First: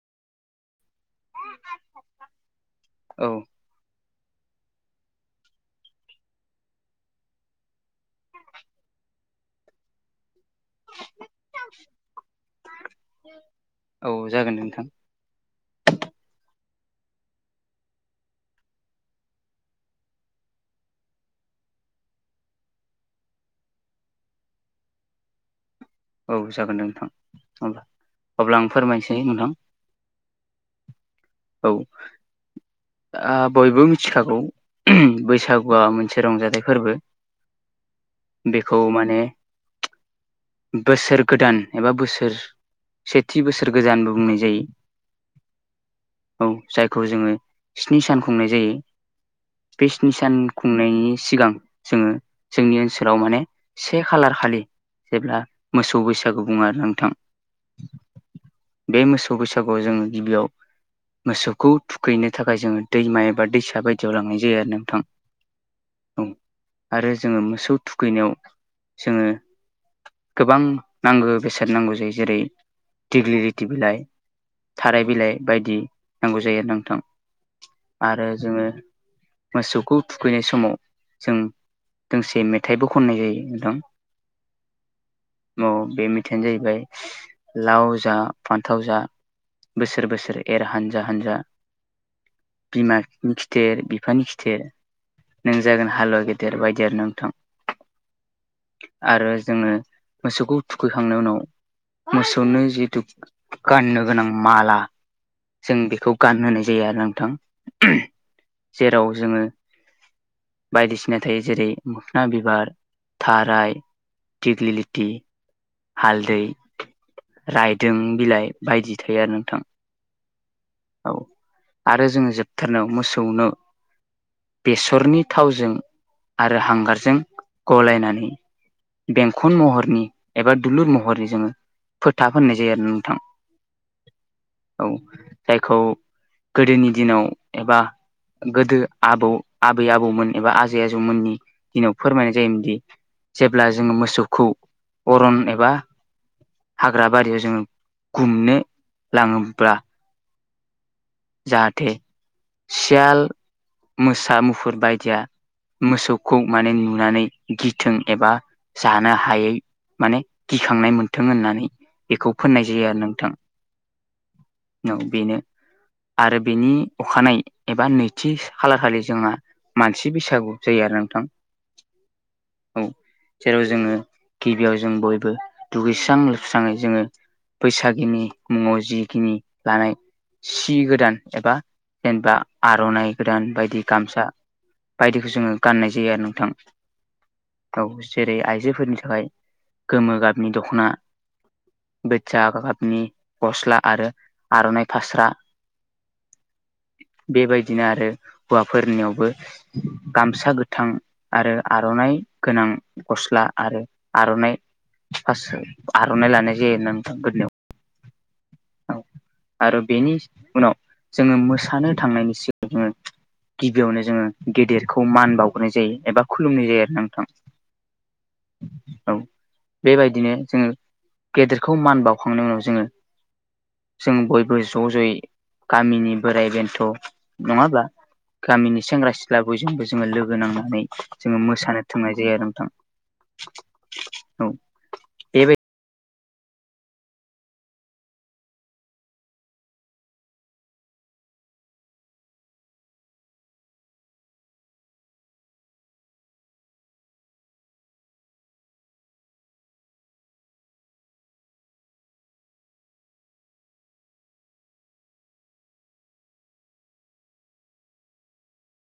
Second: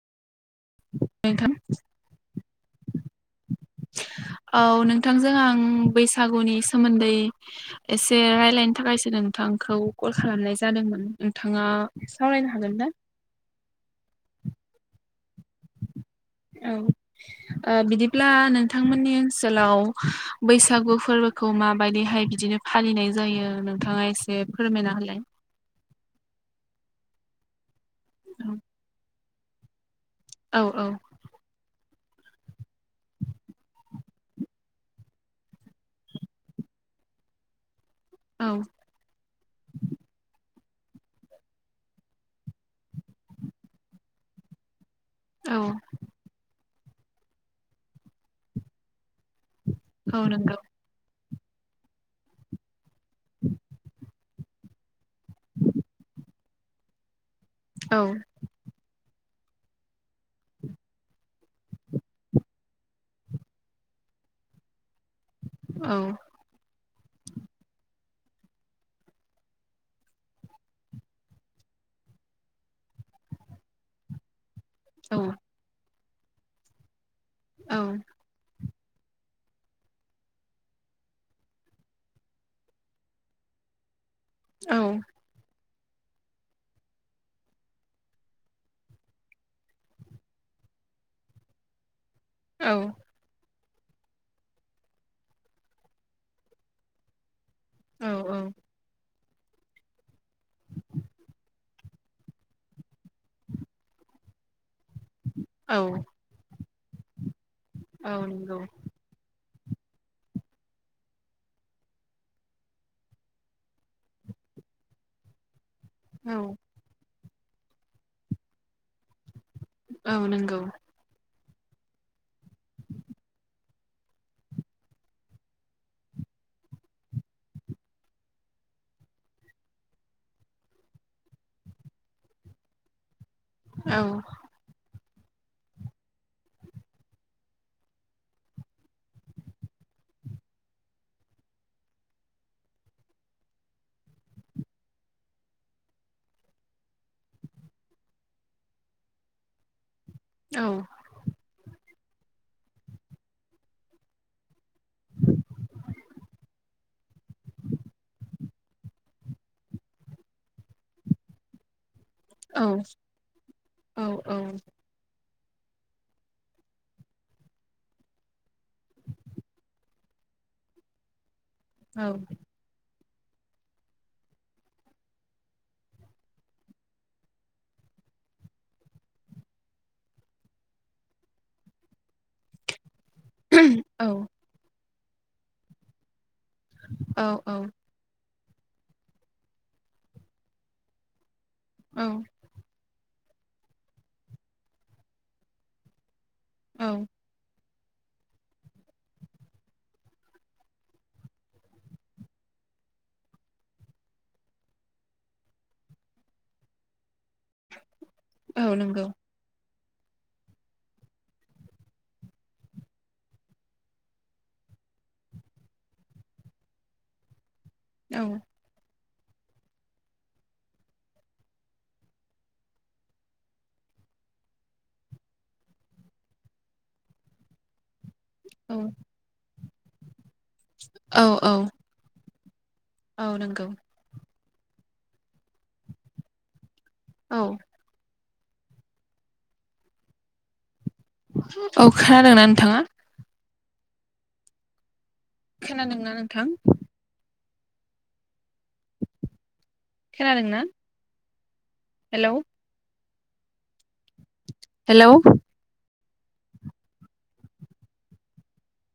[unintelligible] औ औ नोंथांजों आं बैसागुनि सोमोन्दै एसे रायलायनो थाखायसो नोंथां। खौ कल खालामनाय जादोंमोन नोंथाङा सावरायनो हागोन ना? औ जागोन नोंथां। औ ओ बिदिब्ला नोंथांमोननि ओनसोलाव बैसागु फोरबोखौ खौ माबायदिहाय बिदिनो फालिनाय जायो नोंथाङा एसे फोरमायना होलाय। औ जागोन दे नोंथां हबा अब्ला आं फोरमायनोसै नोंथां। औ औ। ओ बयबो मिथिखागौ बैसागुआ मोनसे रंजाथाइ फोरबो। औ बेखौ माने बोसोर गोदान एबा बोसोर सेथि बोसोर गोदानबो बुंनाय जायो। औ। औ जायखौ जोङो स्नि सान खुंनाय जायो बे स्नि औ सान नंगौ खुंनायनि सिगां जोङो जोंनि ओनसोलाव माने से खालार खालि जेब्ला मोसौ बैसागु बुङो आरोना नोंथां औ। बे मोसौ बैसागुआव जों गिबियाव मोसौखौ थुखैनो थाखाय जोङो दैमा एबा दैसा बायदियाव लांनाय जायो आरो नोंथां। औ। आरो जोङो मोसौ थुखैनायाव जोङो गोबां नांगो बेसाद नांगौ जायो जेरै दिग्लिलिटि बिलाइ। थाराय औ बिलाइ बायदि नांगौ जायो आरो नोंथां औ आरो जोङो मोसौखौ थुखैनाय समाव जों दोंसे मेथाइबो खननाय जायो नोंथां औ औ बे मेथाइयानो जाहैबाय लाव जा फान्थाव जा बोसोर बोसोर एर हानजा हानजा बिमा खिथेर बिफानि खिथेर नों जागोन हालुवा गेदेर बायदि आरोना नोंथां औ आरो जोङो मोसौखौ थुखैखांनायनि उनाव मोसौनो जिथु गाननो गोनां माला जों औ बेखौ गानहोनाय जायो आरो नोंथां औ नंगौ जेराव जोङो बायदिसिना थायो जेरै मोखना बिबार थाराय दिग्लिलिटि औ हालदै रायदों बिलाइ बायदि थायो आरो नोंथां औ नोंगौ औ आरो जोङो जोबथारनायाव मोसौनो बेसरनि थावजों आरो हांगारजों गलायनानै बेंखन महरनि एबा दुलुर महरनि जोङो फोथा फोननाय जायो आरोना नोंथां औ औ जायखौ गोदोनि दिनाव एबा गोदो आबौ आबै आबौमोन एबा आजै आजौमोननि दिनाव फोरमायनाय जायोमोनदि जेब्ला जोङो मोसौखौ अरन एबा हाग्रा बारियाव जोङो गुमनो लाङोब्ला औ जाहाथे सियाल मोसा मुफुर बायदिया मोसौखौ माने नुनानै गिथों एबा जानो हायै माने गिखांनाय मोनथों होननानै बेखौ फोननाय औ जायो आरो नोंथां औ औ नौ बेनो [inaudible] आरो बेनि अखानाय एबा नैथि खालारखालि जोंहा मानसि बैसागु जायो आरो थां औ जेराव जोङो गिबियाव जों बयबो दुगैस्रां लोबस्राङै जोङो बैसागिनि मुङाव जिखिनि लानाय सि गोदान एबा जेनबा आर'नाइ गोदान बायदि औ गामसा बायदिखौ जोङो गाननाय जायो आरो नोंथां औ औ जेरै आइजोफोरनि थाखाय गोमो गाबनि दख'ना औ बोथिया गाबनि गस्ला आरो आर'नाइ फास्रा औ बेबाय दिनो आरो हौवाफोरनियावबो गामसा गोथां आरो आर'नाइ गोनां गस्ला आरो आर'नाइ फासो आर'नाइ लानाय जायो आरोना नोंथां गोदनायाव औ नोंगौ आरो बेनि उनाव जोङो मोसानो थांनायनि सिगांनो गिबियावनो जोङो गेदेरखौ मान बावग्रोनाय जायो एबा खुलुमनाय जायो आरोना नोंथां औ औ बेबायदिनो जोङो गेदेरखौ मान बावखांनाय उनाव जोङो जों बयबो ज जयै गामिनि बोराइ बेन्थ नङाब्ला औ गामिनि सेंग्रा सिख्ला बयजोंबो जोङो लोगो नांनानै औ जोङो मोसानो थांनाय जायो आरो नोंथां औ नोंगौ एबाय औ औ खोनादोंना नोंथाङा? खोनादोंंना नोंथां? खोनादों ना? हेलौ। हेलौ।